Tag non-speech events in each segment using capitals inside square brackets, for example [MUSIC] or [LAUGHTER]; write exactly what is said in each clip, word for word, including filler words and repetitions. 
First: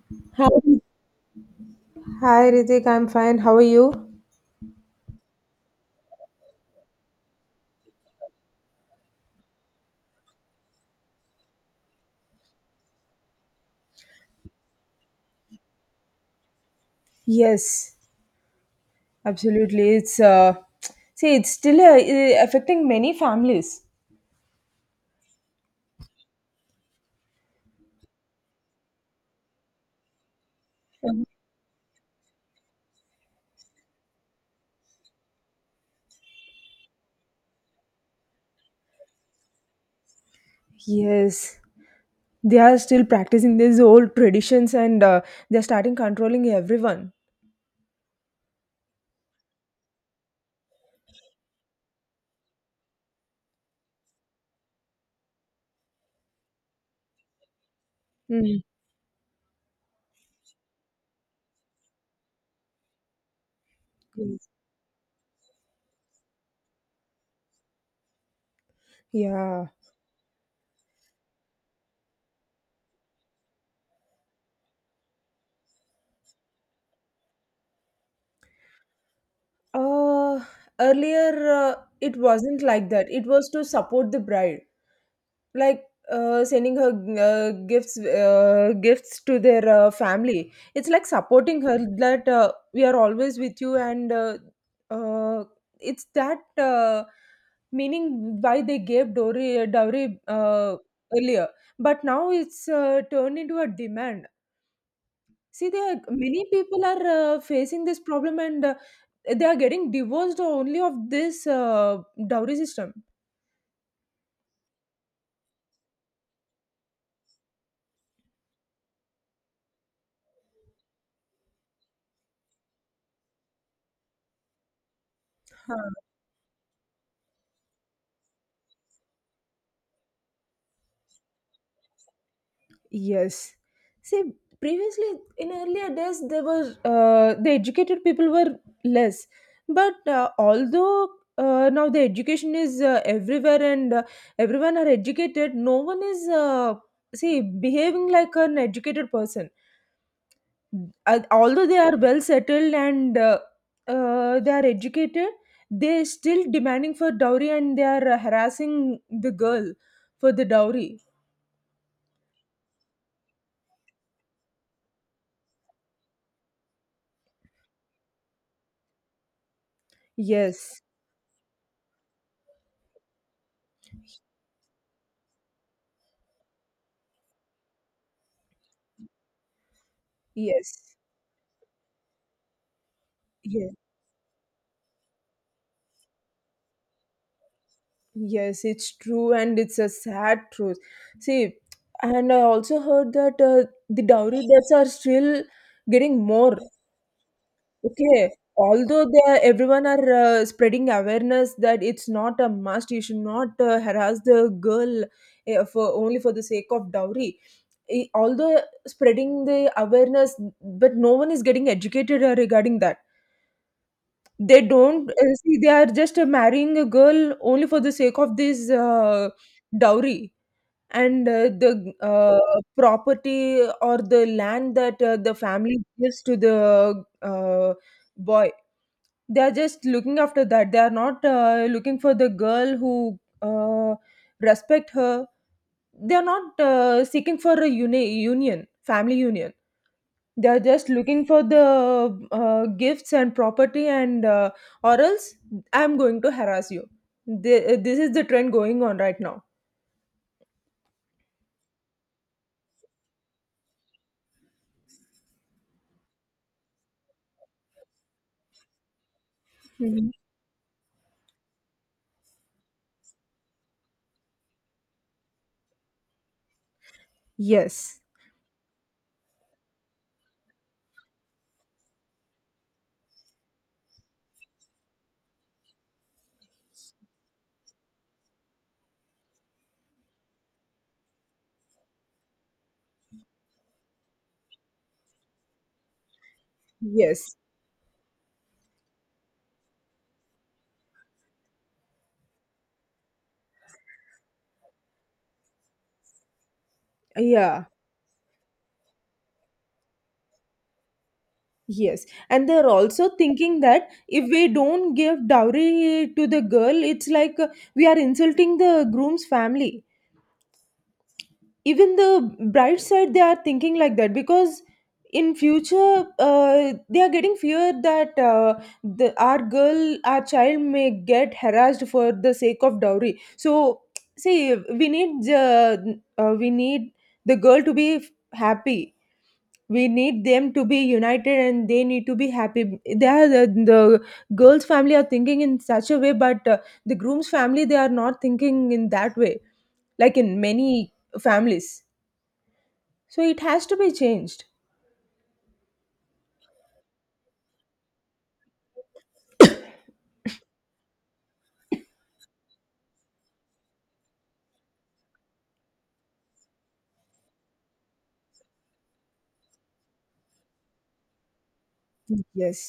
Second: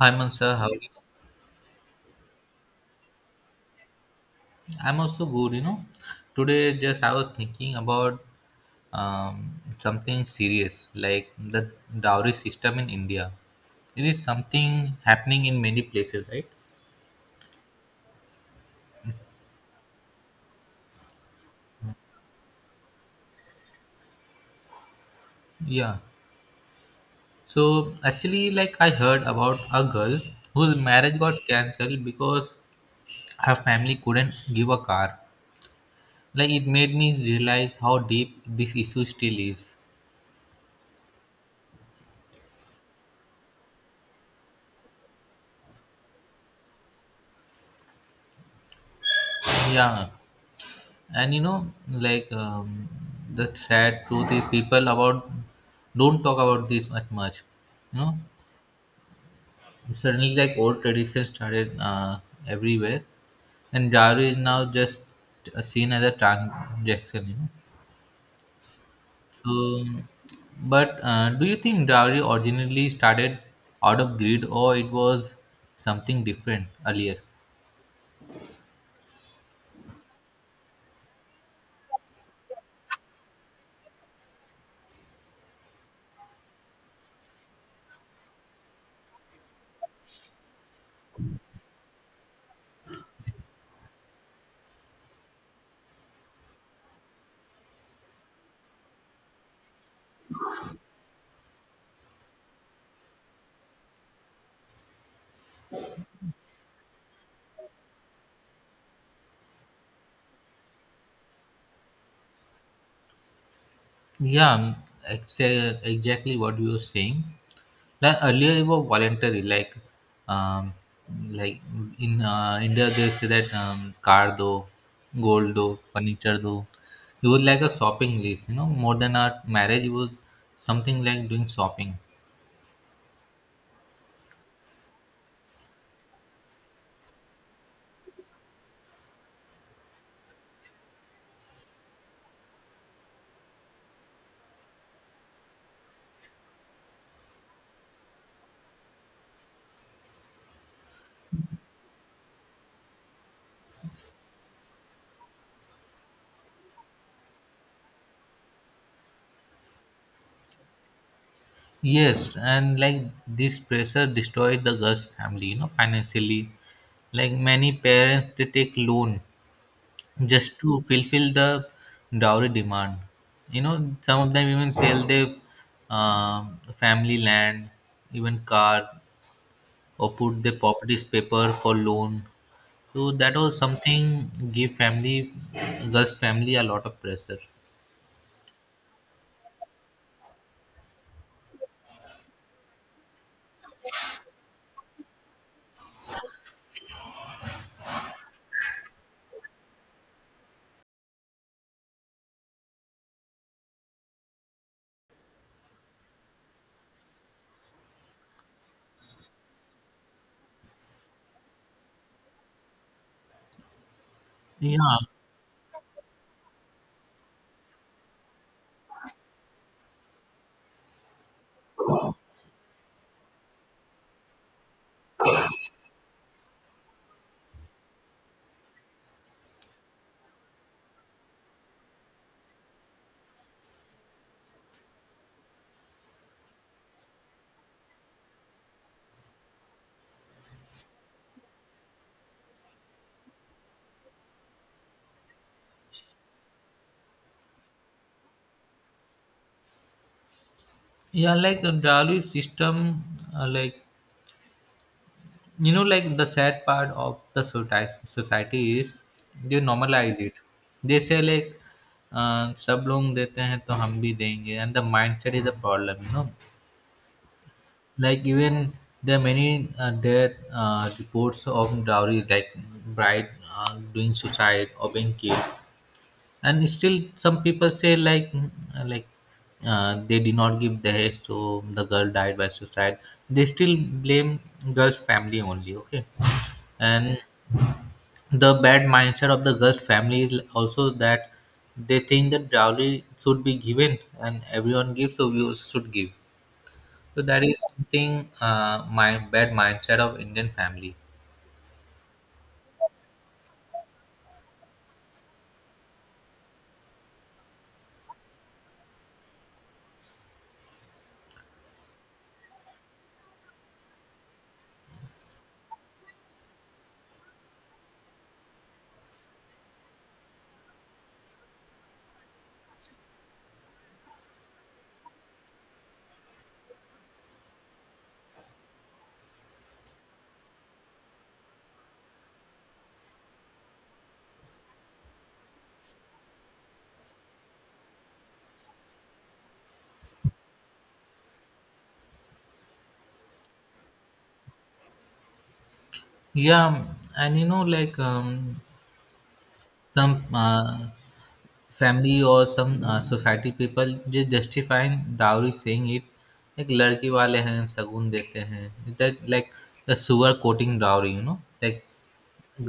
Hi Mansur, how are Hi. you? Hi Ritik, I'm fine. How are you? I'm also good, you know. Today just I was thinking about um, something serious like the dowry system in India. It is something happening in many places, right? Yes, absolutely. It's uh, see, it's still uh, uh, affecting many families. Yeah. So actually like I heard about a girl whose marriage got cancelled because her family couldn't give a car. Like it made me realize how deep this issue still is. Yes, they are still practicing these old traditions, and uh, they're starting controlling everyone. Yeah. And you know like um, the sad truth is people about don't talk about this much much you know Mm. suddenly like old traditions started uh, everywhere, and Daru is now just uh, seen as a transaction, you know so Yeah. but uh, do you think dowry originally started out of greed, or it was something different earlier? Uh, Earlier, uh, it wasn't like that. It was to support the bride. Like, uh, sending her uh, gifts uh, gifts to their uh, family. It's like supporting her that uh, we are always with you, and uh, uh, it's that uh, meaning why they gave dowry dowry uh, earlier, but now it's uh, turned into a demand. See, there are, many people are uh, facing this problem, and uh, they are getting divorced only of this uh, dowry system. Yeah, exa- exactly what you were saying. Like earlier, it was voluntary. Like, um, like in uh, India, they say that um, car do, gold do, furniture do. It was like a shopping list, you know, more than a marriage. It was something like doing shopping. Yes. See, previously, in earlier days, there were uh, the educated people were less, but uh, although, uh, now the education is uh, everywhere, and uh, everyone are educated, no one is uh, see behaving like an educated person. Uh, although they are well settled and uh, uh, they are educated, they still demanding for dowry, and they are uh, harassing the girl for the dowry. Yes, and like this pressure destroyed the girl's family, you know, financially. Like many parents, they take loan just to Yes. fulfill the dowry demand, you know. Some of them even sell their um family land, even car, or put their Yes. properties paper for loan, so that was Yes. something give family, girls family a lot of pressure. Yes, it's true, and it's a sad truth. See, and I also heard that uh, the dowry deaths are still getting more. Okay, although they are, everyone are uh, spreading awareness that it's not a must, you should not uh, harass the girl uh, for only for the sake of dowry. Eh, although spreading the awareness, but no one is getting educated uh, regarding that. They Yeah, don't uh, see they are just uh, marrying a girl only for the sake of this uh, dowry. And uh, the uh, property or the land that uh, the family gives to the uh, boy, they are just looking after that. They are not uh, looking for the girl who uh, respect her. They are not uh, seeking for a uni- union, family union. They are just looking for the uh, gifts and property, and uh, or else I'm going to harass you. Th- this is the trend going on right now. yeah, like the dowry system, uh, like, you know, like the sad part of the society, society is they Mhm. normalize it. They say like uh, सब लोग देते हैं तो हम भी देंगे, and the mindset is the problem. You know, Yes. like even there are many uh, dead uh, reports of dowry, like bride uh, doing suicide or being killed, and still some people say like mm, like uh, they did not give dahej, so the girl died by suicide. They still blame girl's family only. Okay, and Yes. the bad mindset of the girls' family is also that they think that dowry should be given and everyone gives, so we also should give. So that is Yeah. something, uh, my bad mindset of Indian family. Yes. And they're also thinking that if we don't give dowry to the girl, it's like uh, we are insulting the groom's family. Even the bride side, they are thinking like that because in future, uh, they are getting fear that uh, the, our girl, our child may get harassed for the sake of dowry. So, [TSK] see, we need uh, uh, we need the girl to be happy. We need them to be united, and they need to be happy. they are the, the girls family are thinking in such a way, but uh, the groom's family, they are not thinking in that way, like in many families. So it has to be changed. Yeah, and you know, like um, some uh, family or some uh, society people just justifying dowry, saying it like लड़की वाले हैं सगुन देते हैं, that like the sugar coating dowry, you know, like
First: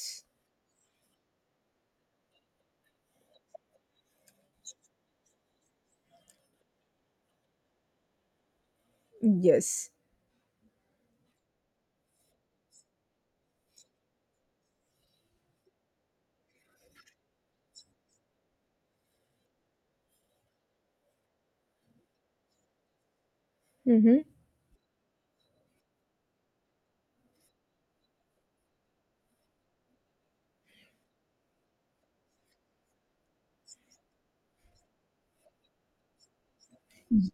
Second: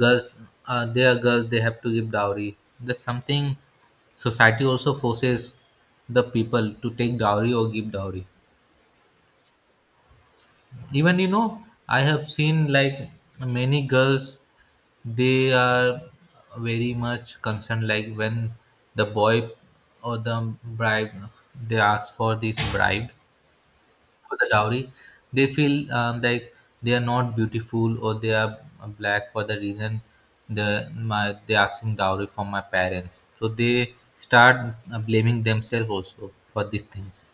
girls, uh, they are girls. They have to give dowry. That's something society also forces the people to take dowry or give dowry. Yes. Even you know, I have seen like many girls. They are very much concerned. Like when the boy or the bride, they ask for this bride, Mm-hmm. for the dowry, they feel um, like they are not beautiful, or they are black for the reason the my they asking dowry from my parents. So they start uh, blaming themselves also for these things.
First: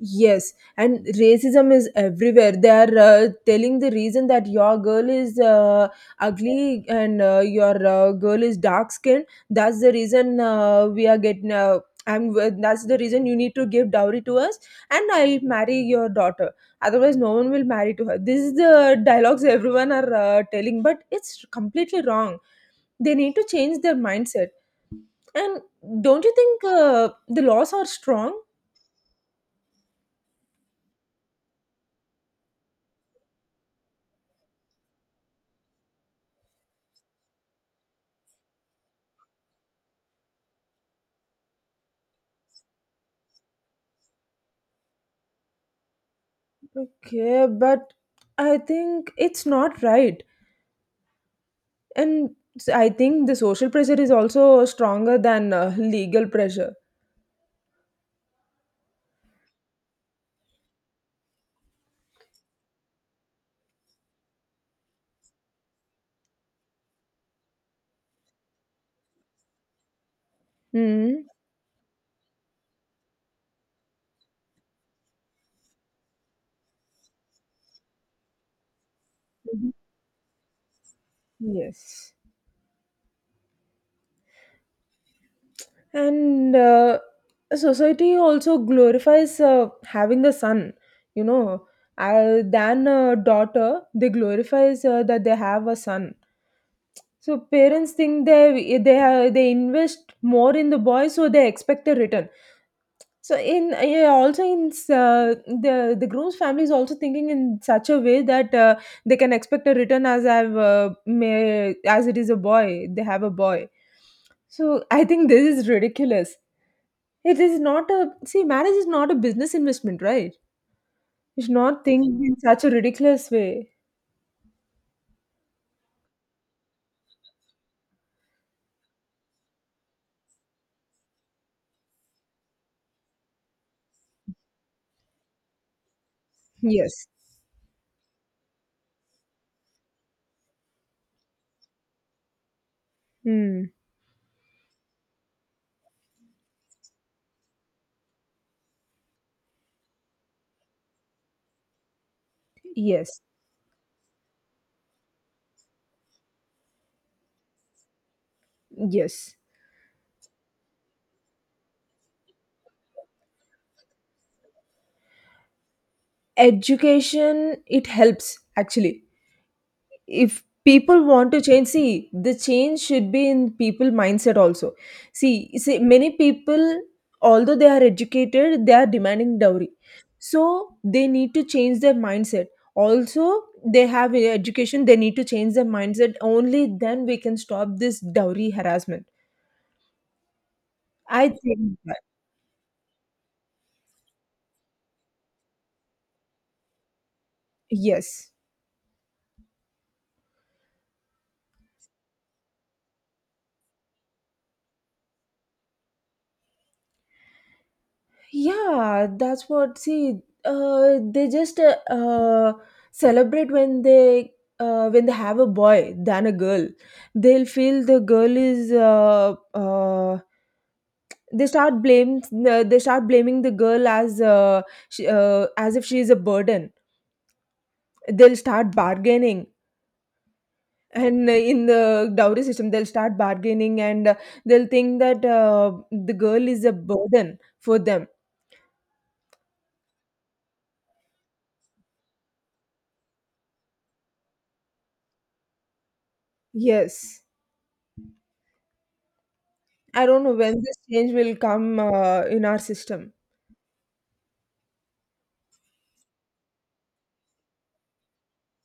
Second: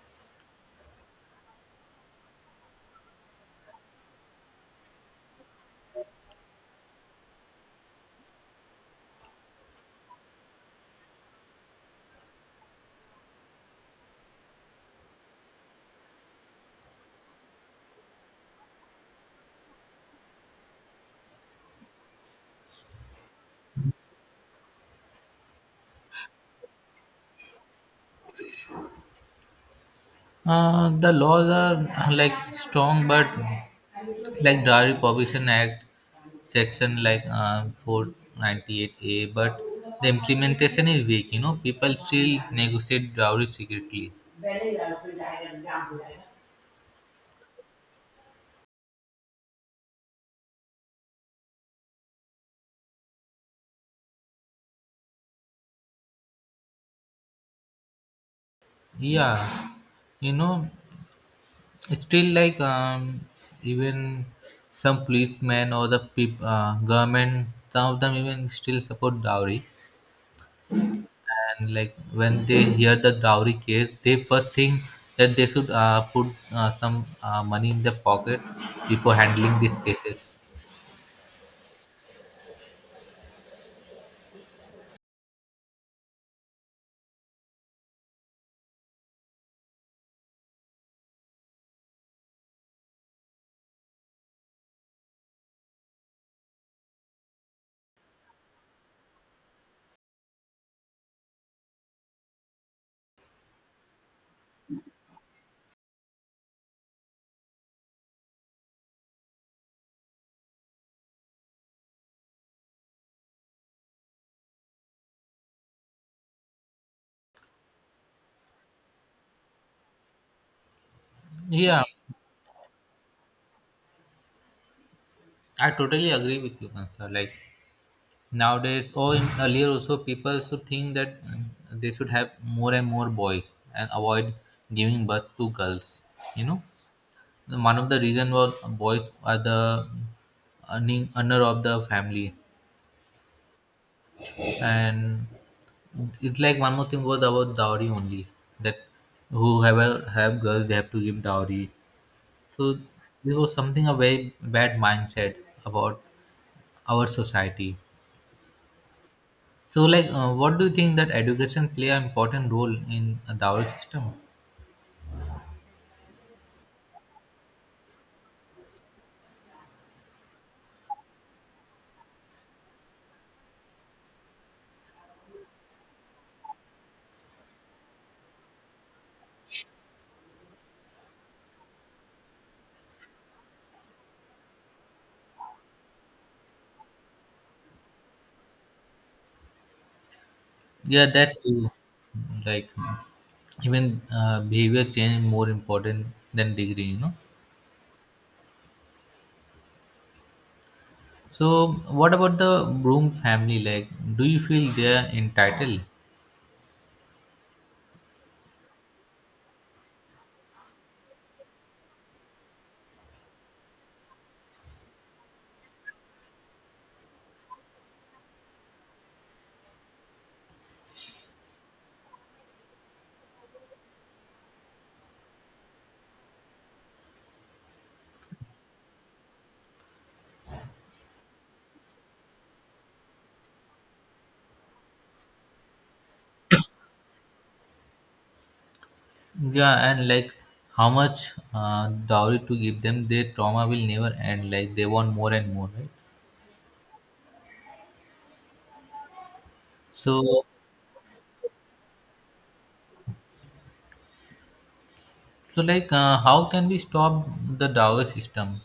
Yes, and racism is everywhere. They are uh, telling the reason that your girl is uh, ugly, and uh, your uh, girl is dark skinned. That's the reason uh, we are getting. Uh, I'm. That's the reason you need to give dowry to us, and I'll marry your daughter. Otherwise, no one will marry to her. This is the dialogues everyone are uh, telling, but it's completely wrong. They need to change their mindset. And don't you think uh, the laws are strong? Uh, the laws are [LAUGHS] like strong, but like Dowry Prohibition Act section like uh, four ninety-eight A, but the implementation is weak. You know, people still negotiate dowry secretly. Okay, but I think it's not right. And s- I think the social pressure is also stronger than uh, legal pressure. Yeah, you know, still, like um, even some policemen or the peop- uh, government, some of them even still support dowry. Hmm. And like when they hear the dowry case, they first think that they should uh, put uh, some uh, money in their pocket before handling Mhm. these cases. Yes. And uh, society also glorifies uh, having a son, you know, uh, than a daughter. They glorifies uh, that they have a son. So parents think they they they invest more in the boy, so they expect a return. So in uh, yeah, also in s- uh, the the groom's family is also thinking in such a way that uh, they can expect a return as I've uh, may, as it is a boy. They have a boy. So I think this is ridiculous. It is not a See, marriage is not a business investment, right? You should Yeah, not think in such a ridiculous way. I totally agree with you, Kansa. Like nowadays, or in earlier also, people should think that mm, they should have more and more boys and avoid giving birth to girls. You know. Yes. One of the reason was boys are the earning earner of the family, Hmm. and it's like one more thing was about dowry only, that whoever have girls they have to give dowry. So Yes. this was something a very bad mindset about our society. Yes. So like, uh, what do you think that education play an important role in a dowry system? Education, it helps actually. If people want to change, see, the change should be in people mindset also. See see, many people, although they are educated, they are demanding dowry, so they need to change their mindset. Also, they have a education. They need to change their mindset. Only then we can stop this dowry harassment. Yeah, I that too. think that. Like even uh, behavior change more important than degree, you know. Yes. So, what about the Broom family? Like, do you feel they are entitled? Yeah, that's what. See, uh, they just uh, uh, celebrate when they uh, when they have a boy than a girl. They'll feel the girl is. Uh, uh, they start blame. Uh, they start blaming the girl as uh, she, uh, as if she is a burden. They'll start bargaining. And uh, in the dowry system, they'll start bargaining, and uh, they'll think that uh, the girl is a burden for them. Yeah, and like, how much uh, dowry to give them? Their trauma will never end. Like, they want more and more, right? Yes. I don't know So, when this change will come uh, in our system. so like, uh, how can we stop the dowry system?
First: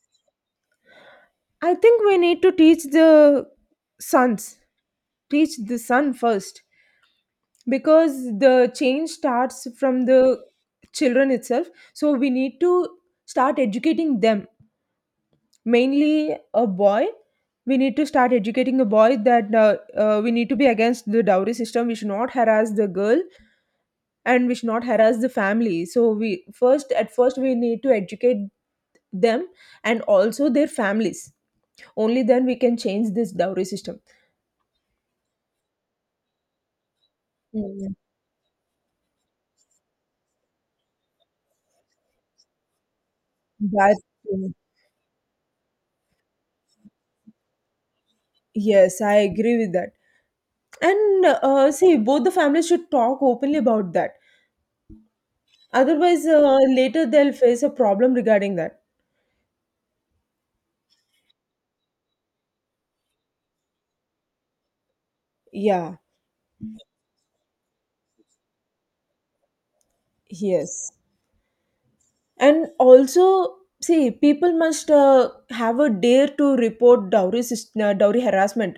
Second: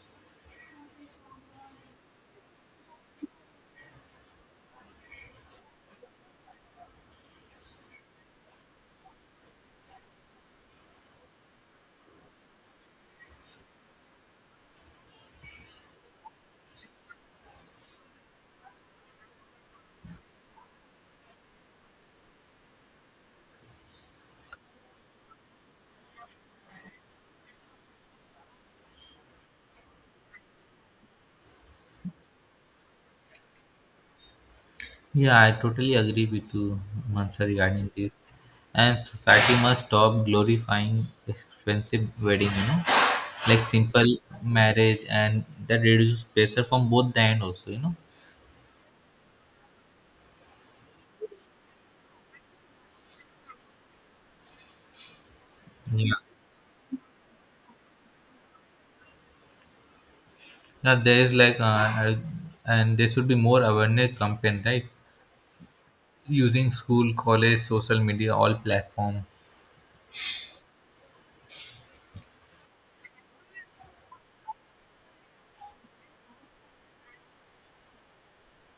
I think we need to teach the sons, teach the son first, because the change starts from the children itself. So we need to start educating them, mainly a boy. We need to start educating the boy that uh, uh, we need to be against the dowry system. We should not harass the girl, and we should not harass the family. So, we first, at first, we need to educate them, and also their families. Only then we can change this dowry system. Yeah, I totally agree with you, Mansa, regarding Mm. this. And society must stop glorifying expensive wedding. You know, like That simple marriage, and that reduces pressure from both the end also. You know. Yes, I agree with that. And uh, see, both the families should talk openly about that. Yeah. Otherwise, uh, later they'll face a problem regarding that. Now there is like, uh, uh, and there should be more awareness campaign, right? Yeah, Using school, college, social media, all platform. yes. And also, see, people must uh, have a dare to report dowry system, uh, dowry harassment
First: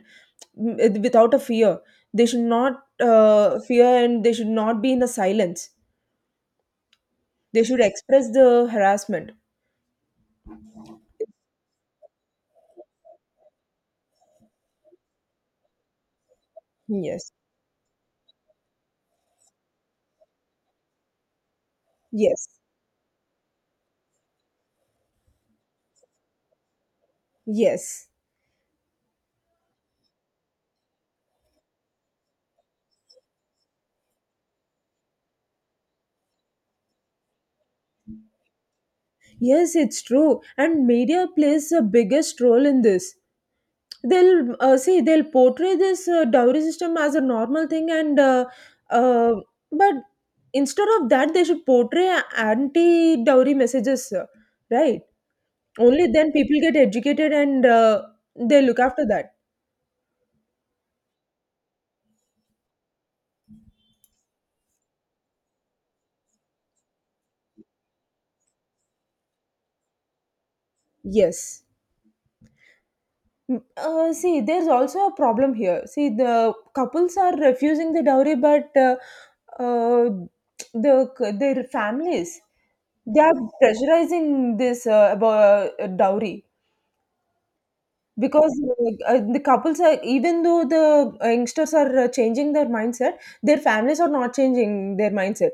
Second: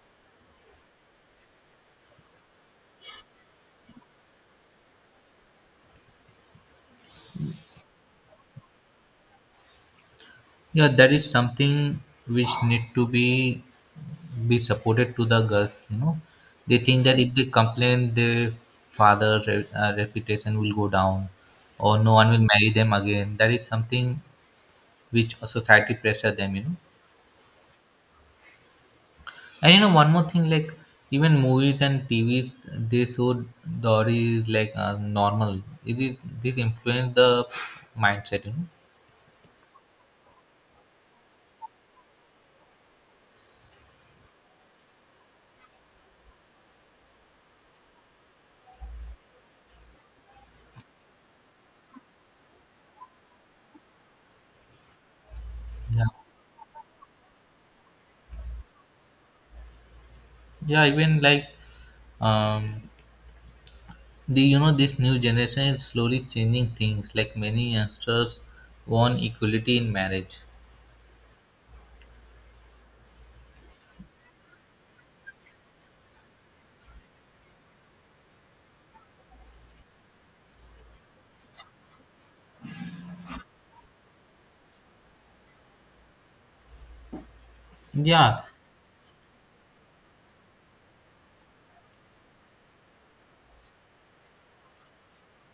m- it- without a fear. They should not uh, fear, and they should not be in a silence. They should express the harassment. Yeah, that is something which need to be be supported to the girls. You know, they think that Yes. if they complain, their father re- uh, reputation will go down, or no one will Yes, marry them again. That is something which a society pressure them. You know. yes, And you know, one more thing, like even movies and T Vs, they show Dory is like uh, normal. It is this influence the mindset, you know. yes, it's true. And media plays the biggest role in this. They'll uh, see, they'll portray this uh, dowry system as a normal thing, and uh, uh, but instead of that, they should portray anti dowry messages, uh, right? Yeah, Only then people get educated, and uh, they look after that. yeah. Even like um, the you know this new generation is slowly changing things. Like many youngsters want equality in marriage. Yes. Mm, Uh, see, there's also a problem here. See, the couples are refusing the dowry, but uh, uh, the their families, they are pressurizing this uh, about uh, dowry Yeah, because uh, uh, the couples are even though the uh, youngsters are uh, changing their mindset, their families are not changing their mindset.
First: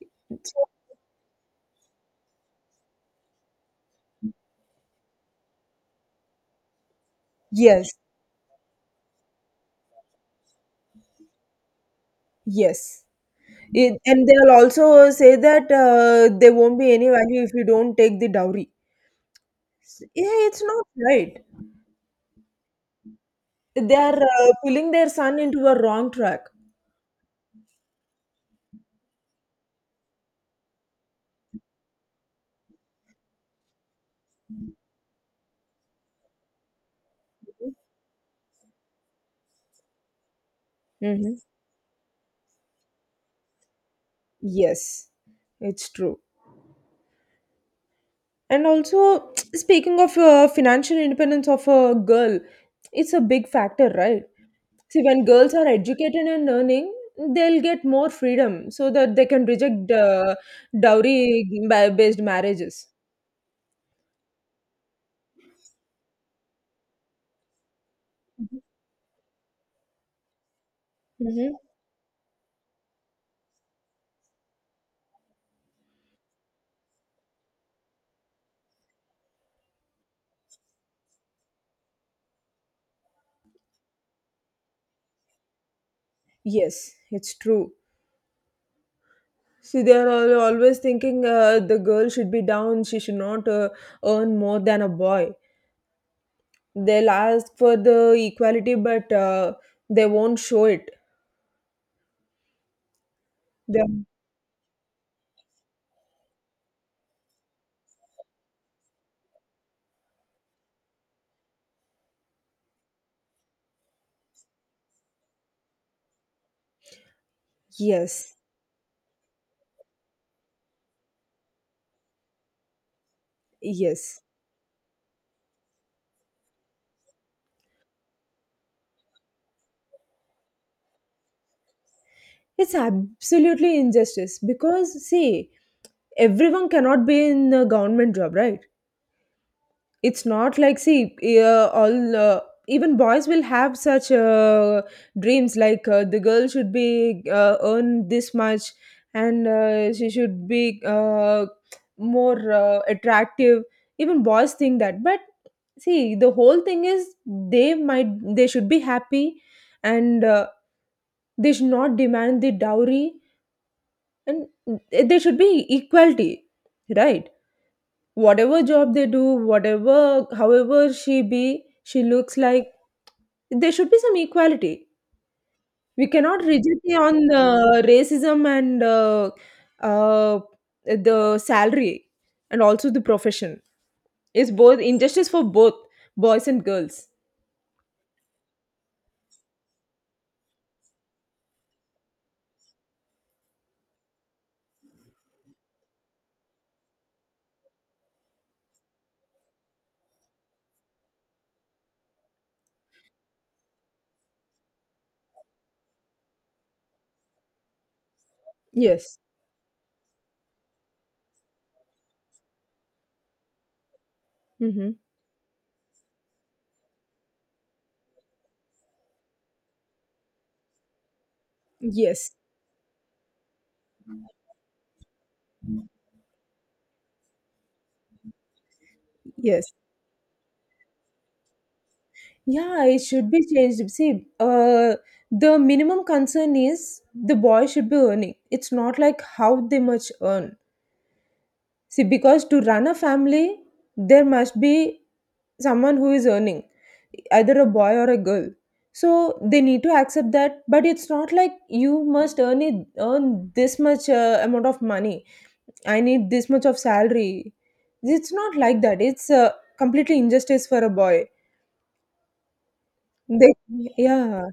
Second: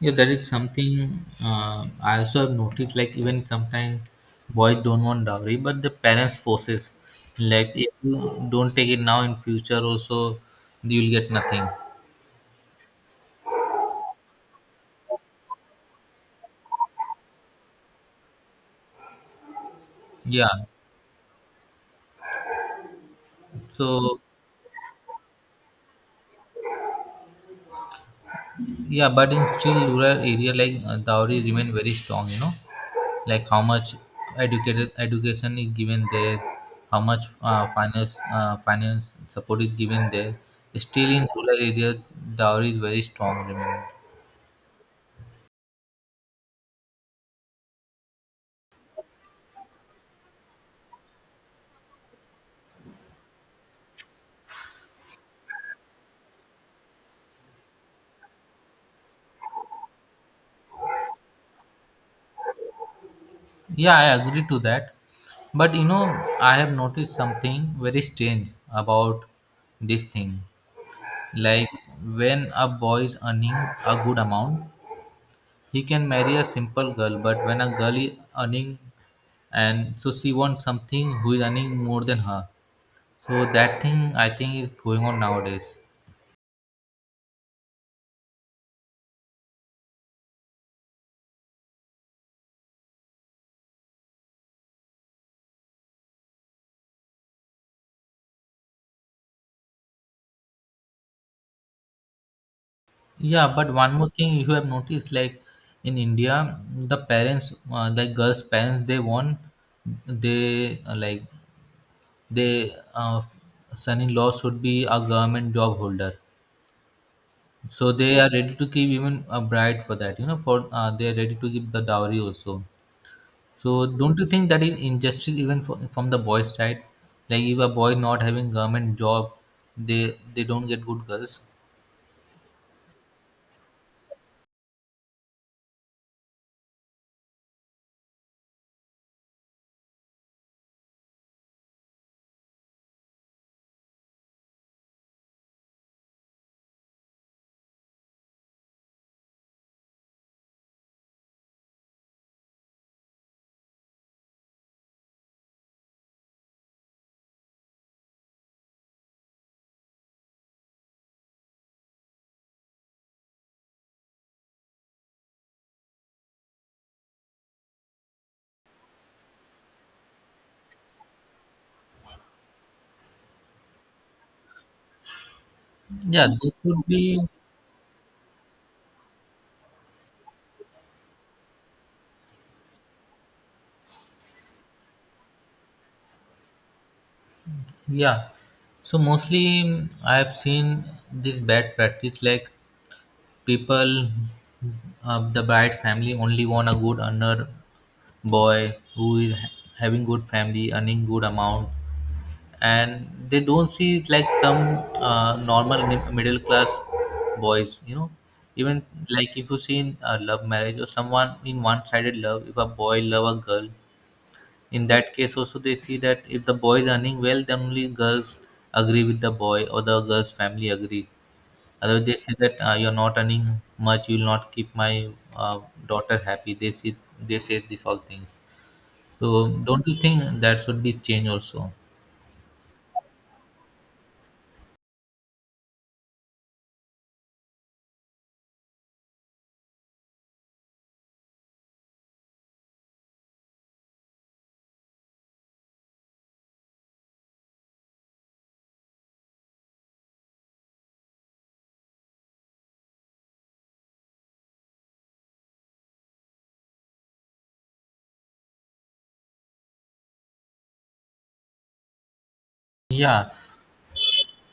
yeah, that is So, something uh, I also have noticed. Like even sometimes boys don't want dowry, but the parents forces. Like if yes, you don't take it now, in future also you'll get nothing. yes. It, and they'll also say that uh, there won't be any value if you don't take the dowry. Yeah, Yeah. it's not right. They So are uh, pulling their son into a wrong track. yeah, but in still rural area, like uh, dowry remain very strong. You know, like how much educated education is given there, how much uh, finance uh, finance support is given there. Still in Mm-hmm. rural area, dowry is very strong. Remain. Yes, it's true. And also, [TSK] speaking of uh, financial independence of a girl, it's a big factor, right? See, when girls are educated and earning, they'll get more freedom so that they can reject uh, dowry ba- based marriages. Yeah, I agree to that. But you know, I have noticed something very strange about this thing. Mm-hmm. Like when a boy is earning a good amount, he can marry a simple girl. But when a girl is earning, and so she wants something who is earning more than her. So that thing I think is going on nowadays. Yes, it's true. See, they're al- always thinking uh, the girl should be down, she should not uh, earn more than a boy. They'll ask for the equality, but uh, they won't show it. Yeah, but one They're- more thing you have noticed, like in India, the parents, uh, like girls' parents, they want they uh, like they uh, son-in-law should be a government job holder, so they are Yes, ready to give even a bride for that, you know. For uh, they are ready to give the dowry also, so don't yes. you think that is injustice even for, from the boy's side, like if a boy not having government job, they they don't get good girls. It's absolutely injustice because, see, everyone cannot be in a government job, right? It's not like see, uh, all uh, even boys will have such uh, dreams like uh, the girl should be uh, earn this much, and uh, she should be uh, more uh, attractive. Even boys think that, but see, the whole thing is they might they should be happy, and uh, they should not demand the dowry, and they should be equality, right? Whatever job they do, whatever however she be she looks like there should be some equality. We Yeah, cannot they should rigidly be. on the racism, and uh, uh, the salary and also the profession, it's both injustice for both boys and girls. Yeah, so mostly mm, I have seen this bad practice like people, uh, the bride family only want a good earner boy who is having good family earning good amount, and they don't see it like some uh, normal mi- middle class boys, you know. Even, Yes. like if you see in a love marriage or someone in one sided love, if a boy love a girl, in Mm-hmm. that case also they see that if the boy is earning well, then only girls agree with the boy, or the girl's family agree. Otherwise they Yes, say that, uh, you're not earning much, you will not keep my uh, daughter happy, they see, they say these all things. So yes. don't you think that should be changed also? Yeah, it should be changed. See, uh, the minimum concern is the boy should be earning, it's not like how they much earn. See, because to run a family, there must be someone who is earning, either a boy or a girl. So they need to accept that, but it's not like you must earn it, earn this much uh, amount of money. I need this much of salary. It's not like that. It's uh, completely injustice for a boy. Yeah, They, yeah,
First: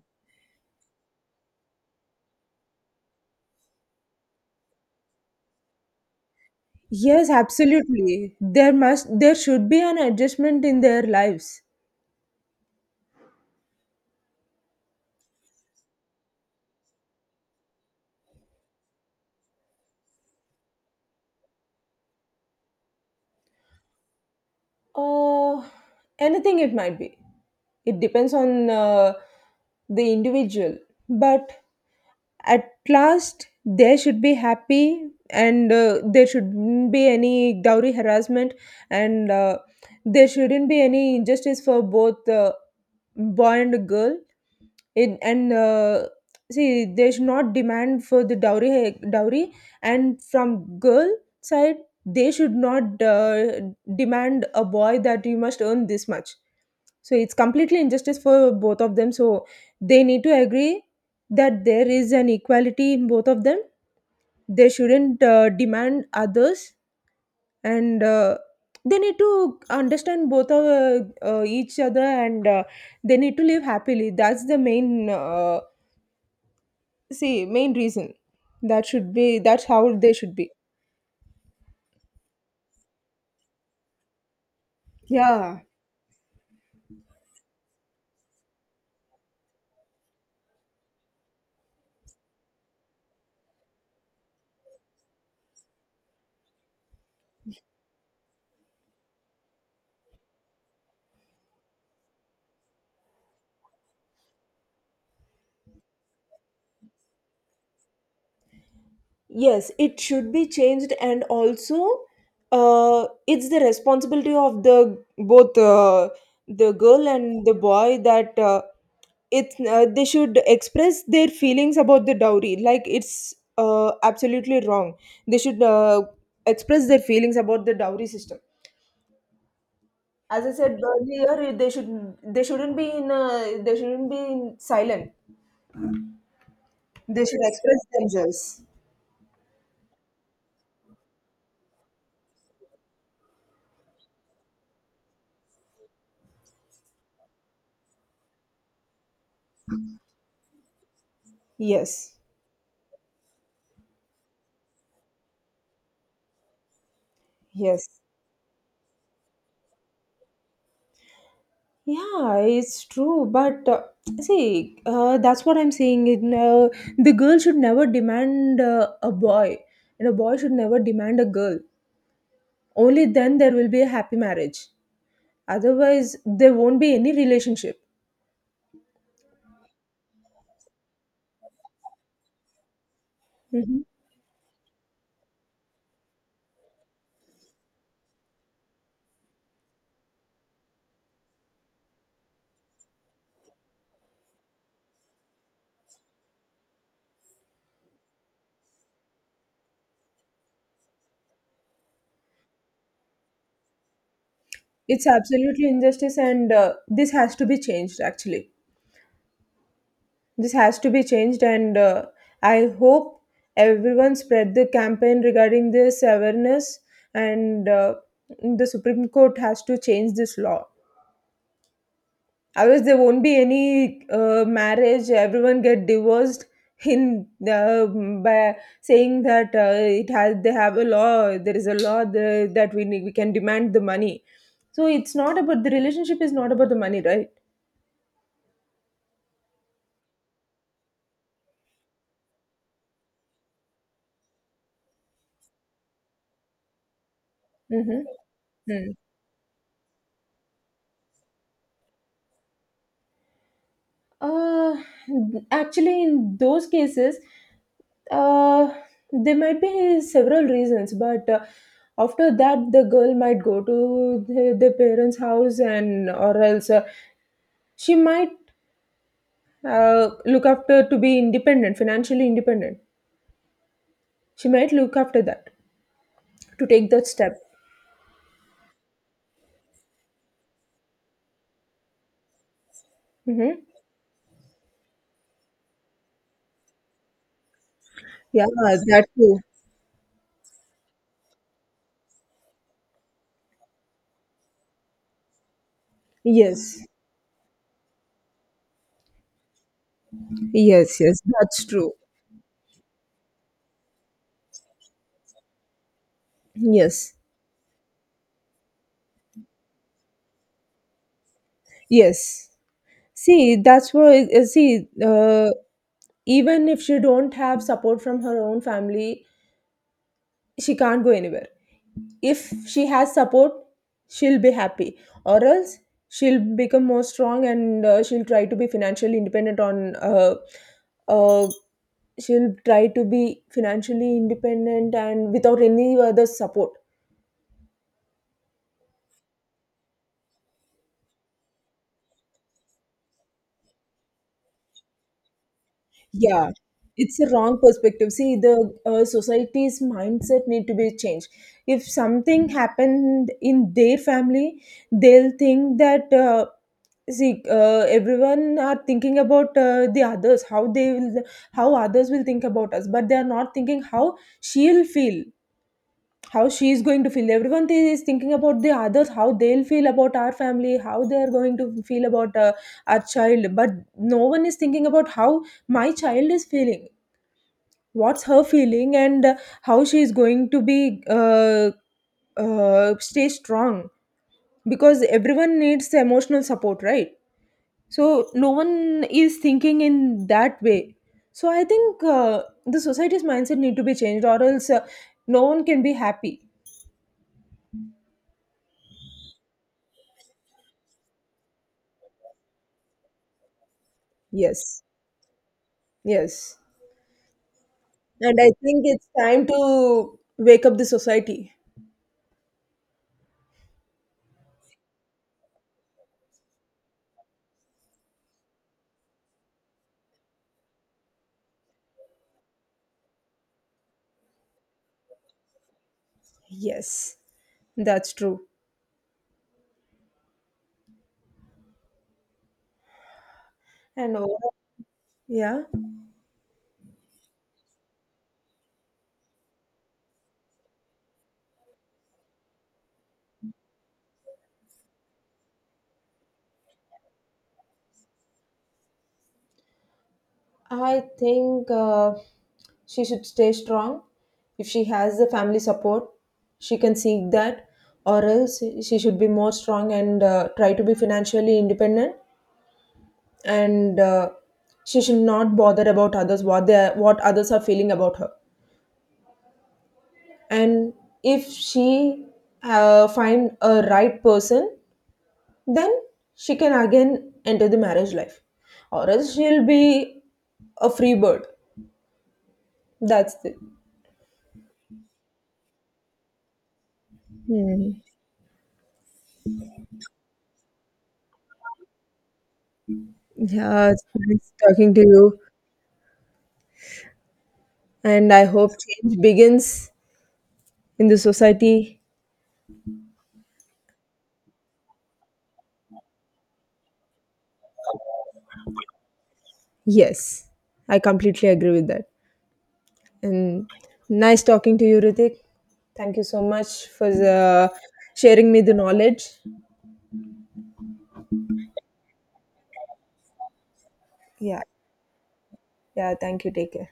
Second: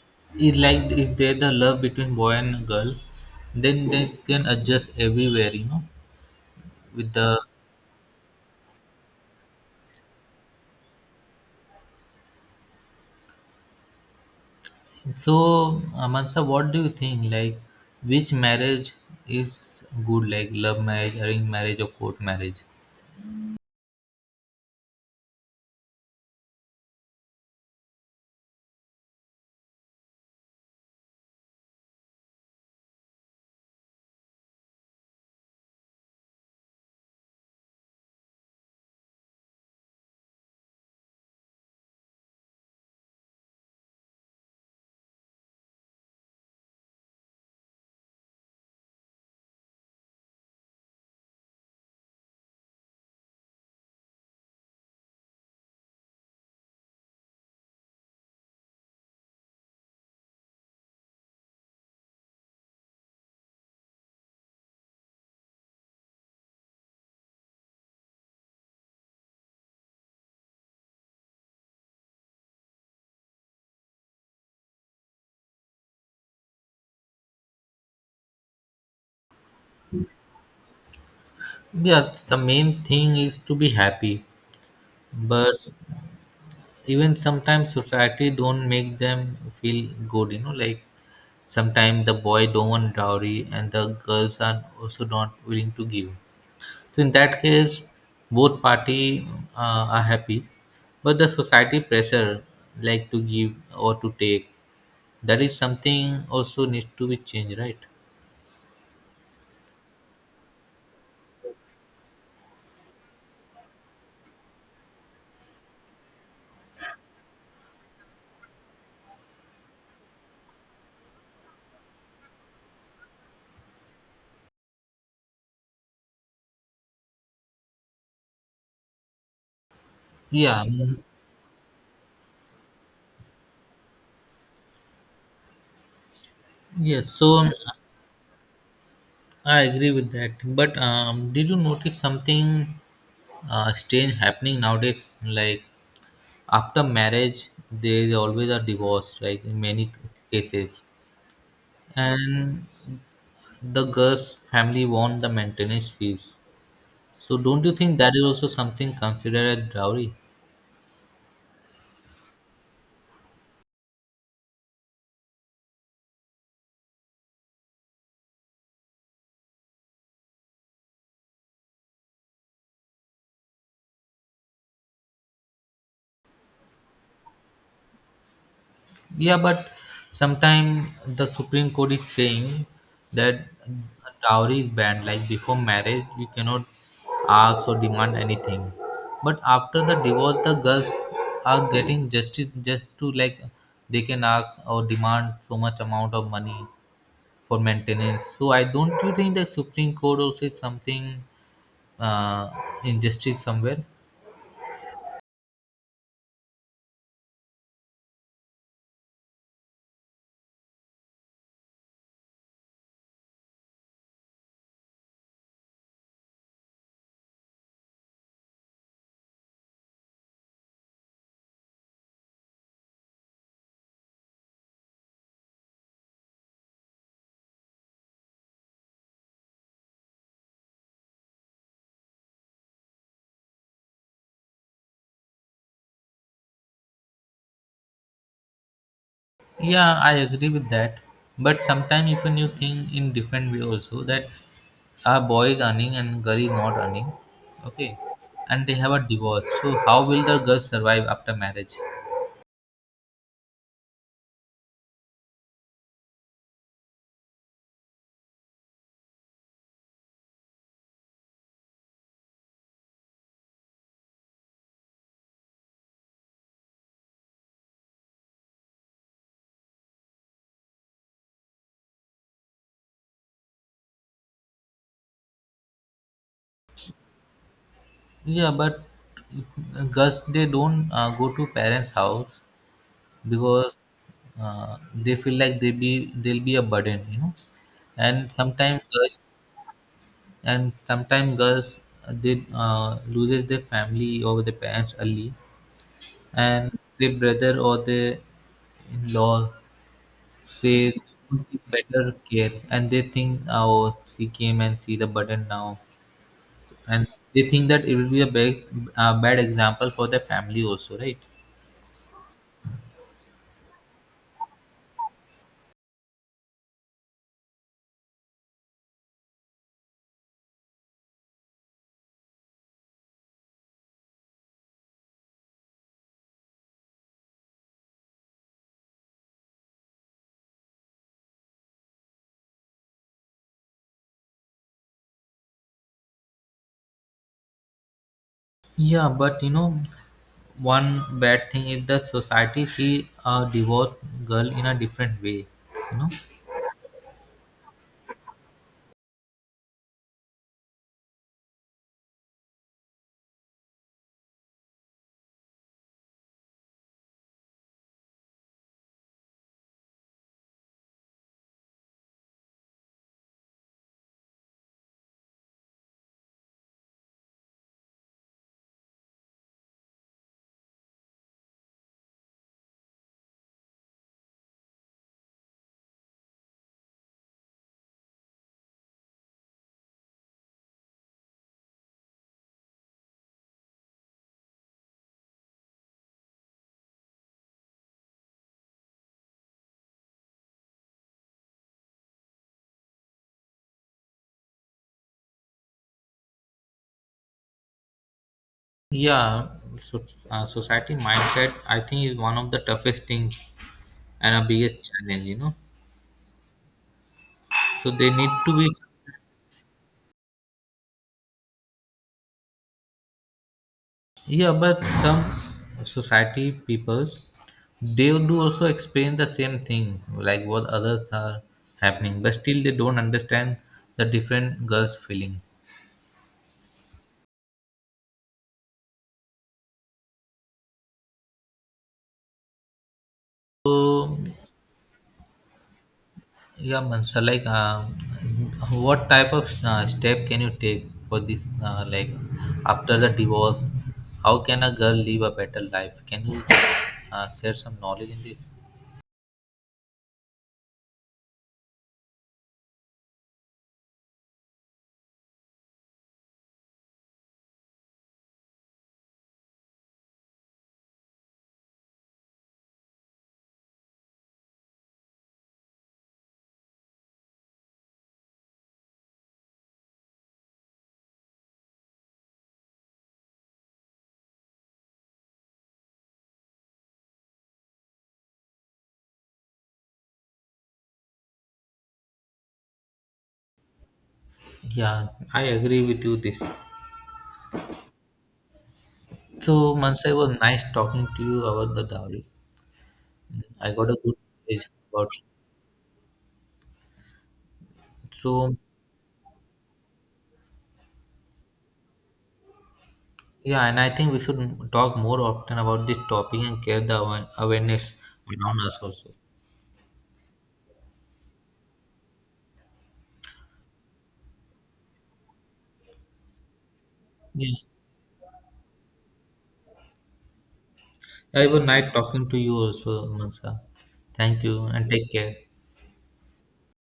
it's like if there's the love between boy and girl, then they can adjust everywhere, you know. With yes, the absolutely. There must, there should be an adjustment in their lives. so, uh, Mansa, what do you think? Like, which marriage is good? Like love marriage, arranged marriage, or court marriage? Uh, Anything it might be. It depends on uh, the individual. But at last, they should be happy and uh, there shouldn't be any dowry harassment and uh, there shouldn't be any injustice for both uh, boy and girl in and uh, see, they should not demand for the dowry eh, dowry and from girl side. They should not uh, demand a boy that you must earn this much, so it's completely injustice for both of them. So they need to agree that there is an equality in both of them. They shouldn't uh, demand others, and uh, they need to understand both of uh, uh, each other, and uh, they need to live happily. That's the main uh, See, main reason. That should be, that's how they should be. Yeah, the main thing is to be happy, but Yeah, even sometimes society don't make them feel good. You know, like sometimes the boy don't want dowry and the girls are also not willing to give. So in that case, both party uh, are happy, but the society pressure, like to give or to take, that is something also needs to be changed, right? yes, it should be changed, and also, uh, it's the responsibility of the both uh, the girl and the boy that uh, it's uh, they should express their feelings about the dowry. Like, it's uh, absolutely wrong. They should uh, express their feelings about the dowry system. As I Yeah, said mm, earlier, they should they shouldn't be in uh, they shouldn't be in silent. yes. They should So express themselves. I agree with that. But um, did you notice something uh, strange happening nowadays? Like after marriage, there is always a divorce. Like in many cases, Yes, and the girl's family won the maintenance fees. So don't you think yes. that is also something considered a dowry? Yeah, it's true. But uh, see, uh, that's what I'm saying. It, uh, the girl should never demand uh, a boy, and a boy should never demand a girl. Only then there will be a happy marriage. Otherwise, there won't be any relationship. Yeah, but sometime the Supreme Court is saying that Mhm. dowry is banned. Like before marriage, you cannot ask or demand anything. But after the divorce, the girls are getting justice, just to like they can ask or demand so much amount of money for maintenance. So I don't, you think the Supreme Court also is something, uh, injustice somewhere. It's absolutely injustice, and uh, this has to be changed, actually. This has to be changed, and uh, I hope everyone spread the campaign regarding this awareness. And uh, the Supreme Court has to change this law. Otherwise, there won't be any uh, marriage. Everyone get divorced [LAUGHS] in the, by saying that uh, it has they have a law. There is a law the, that we need, we can demand the money. So it's not about the relationship, is not about the money, right? Yeah, I agree with that. But sometimes even you think in different way also, that a boy is earning and girl is not earning, okay, Mm-hmm. and they have Hmm. a divorce. So how will the girl survive after marriage? Uh, Actually, in those cases, uh, there might be several reasons, but uh, after that, the girl might go to the, the parents' house, and or else uh, she might uh, look after to be independent, financially independent. She might look after that, to take that step. Yeah, but girls they don't uh, go to parents' house Mm-hmm. because uh, they feel like they be they'll be a burden, you know. And Yeah, sometimes that girls too. and sometimes girls uh, they uh, loses their family or their parents early, and Yes, their brother or their in-law say yes, they yes, could give that's true. better care, and they think oh she came and see the burden now, and Yes, they think that it will be a bad, uh, bad example for their family also, right? yes. See, that's why. uh, See, uh, even if she don't have support from her own family, she can't go anywhere. If she has support, she'll be happy, or else she'll become more strong, and uh, she'll try to be financially independent on uh, uh, she'll try to be financially independent and without any other support. Yeah, but you know, one bad thing is that society see a divorced girl in a different way, you know. Yeah, it's a wrong perspective. See, the uh, society's mindset need to be changed. If something happened in their family, they'll think that uh, see uh, everyone are thinking about uh, the others, how they will, how others will think about us, but they are not thinking how she'll feel, how she is going to feel. Everyone thi- is thinking about the others, how they'll feel about our family, how they're going to feel about uh, our child, but no one is thinking about how my child is feeling, what's her feeling, and uh, how she is going to be uh, uh, stay strong, because everyone needs emotional support, right? So no one is thinking in that way. So I think uh, the society's mindset need to be changed, or else uh, no one can be happy. Yeah, so, uh, society mindset I think is one of the toughest things and a Yes. biggest challenge. You know, Yes. so they need And I to be. think it's time to wake up the society. Yeah, but some society peoples they do also explain the same thing, like what others are happening, but still they don't understand the different girls' feeling. Yes, that's true. And So overall, yeah. yeah, Mansa. Like, um, what type of uh, step can you take for this? Uh, like, after the divorce, how can a girl live a better life? Can you uh, share some knowledge in this? I think uh, she should stay strong. If she has the family support, she can seek that, or else she should be more strong, and uh, try to be financially independent. And uh, she should not bother about others what they are, what others are feeling about her. And if she uh, find a right person, then she can again enter the marriage life, or else she'll be a free bird. That's the— Yeah, I agree with you. This. So, Mansa, it was nice talking to you about the dowry. I got yeah, a it's good nice knowledge talking to about it. you, and I So, hope change begins in the society. yeah, and I think we should talk more often about this topic and create the awa- awareness around us also. Yes, I completely agree with that. And nice talking to you, Ritik. Thank you so much for Yeah. the, sharing me the knowledge. I it was nice talking to you also, Mansa. Thank Yeah, you and take care. yeah, thank you. Take care.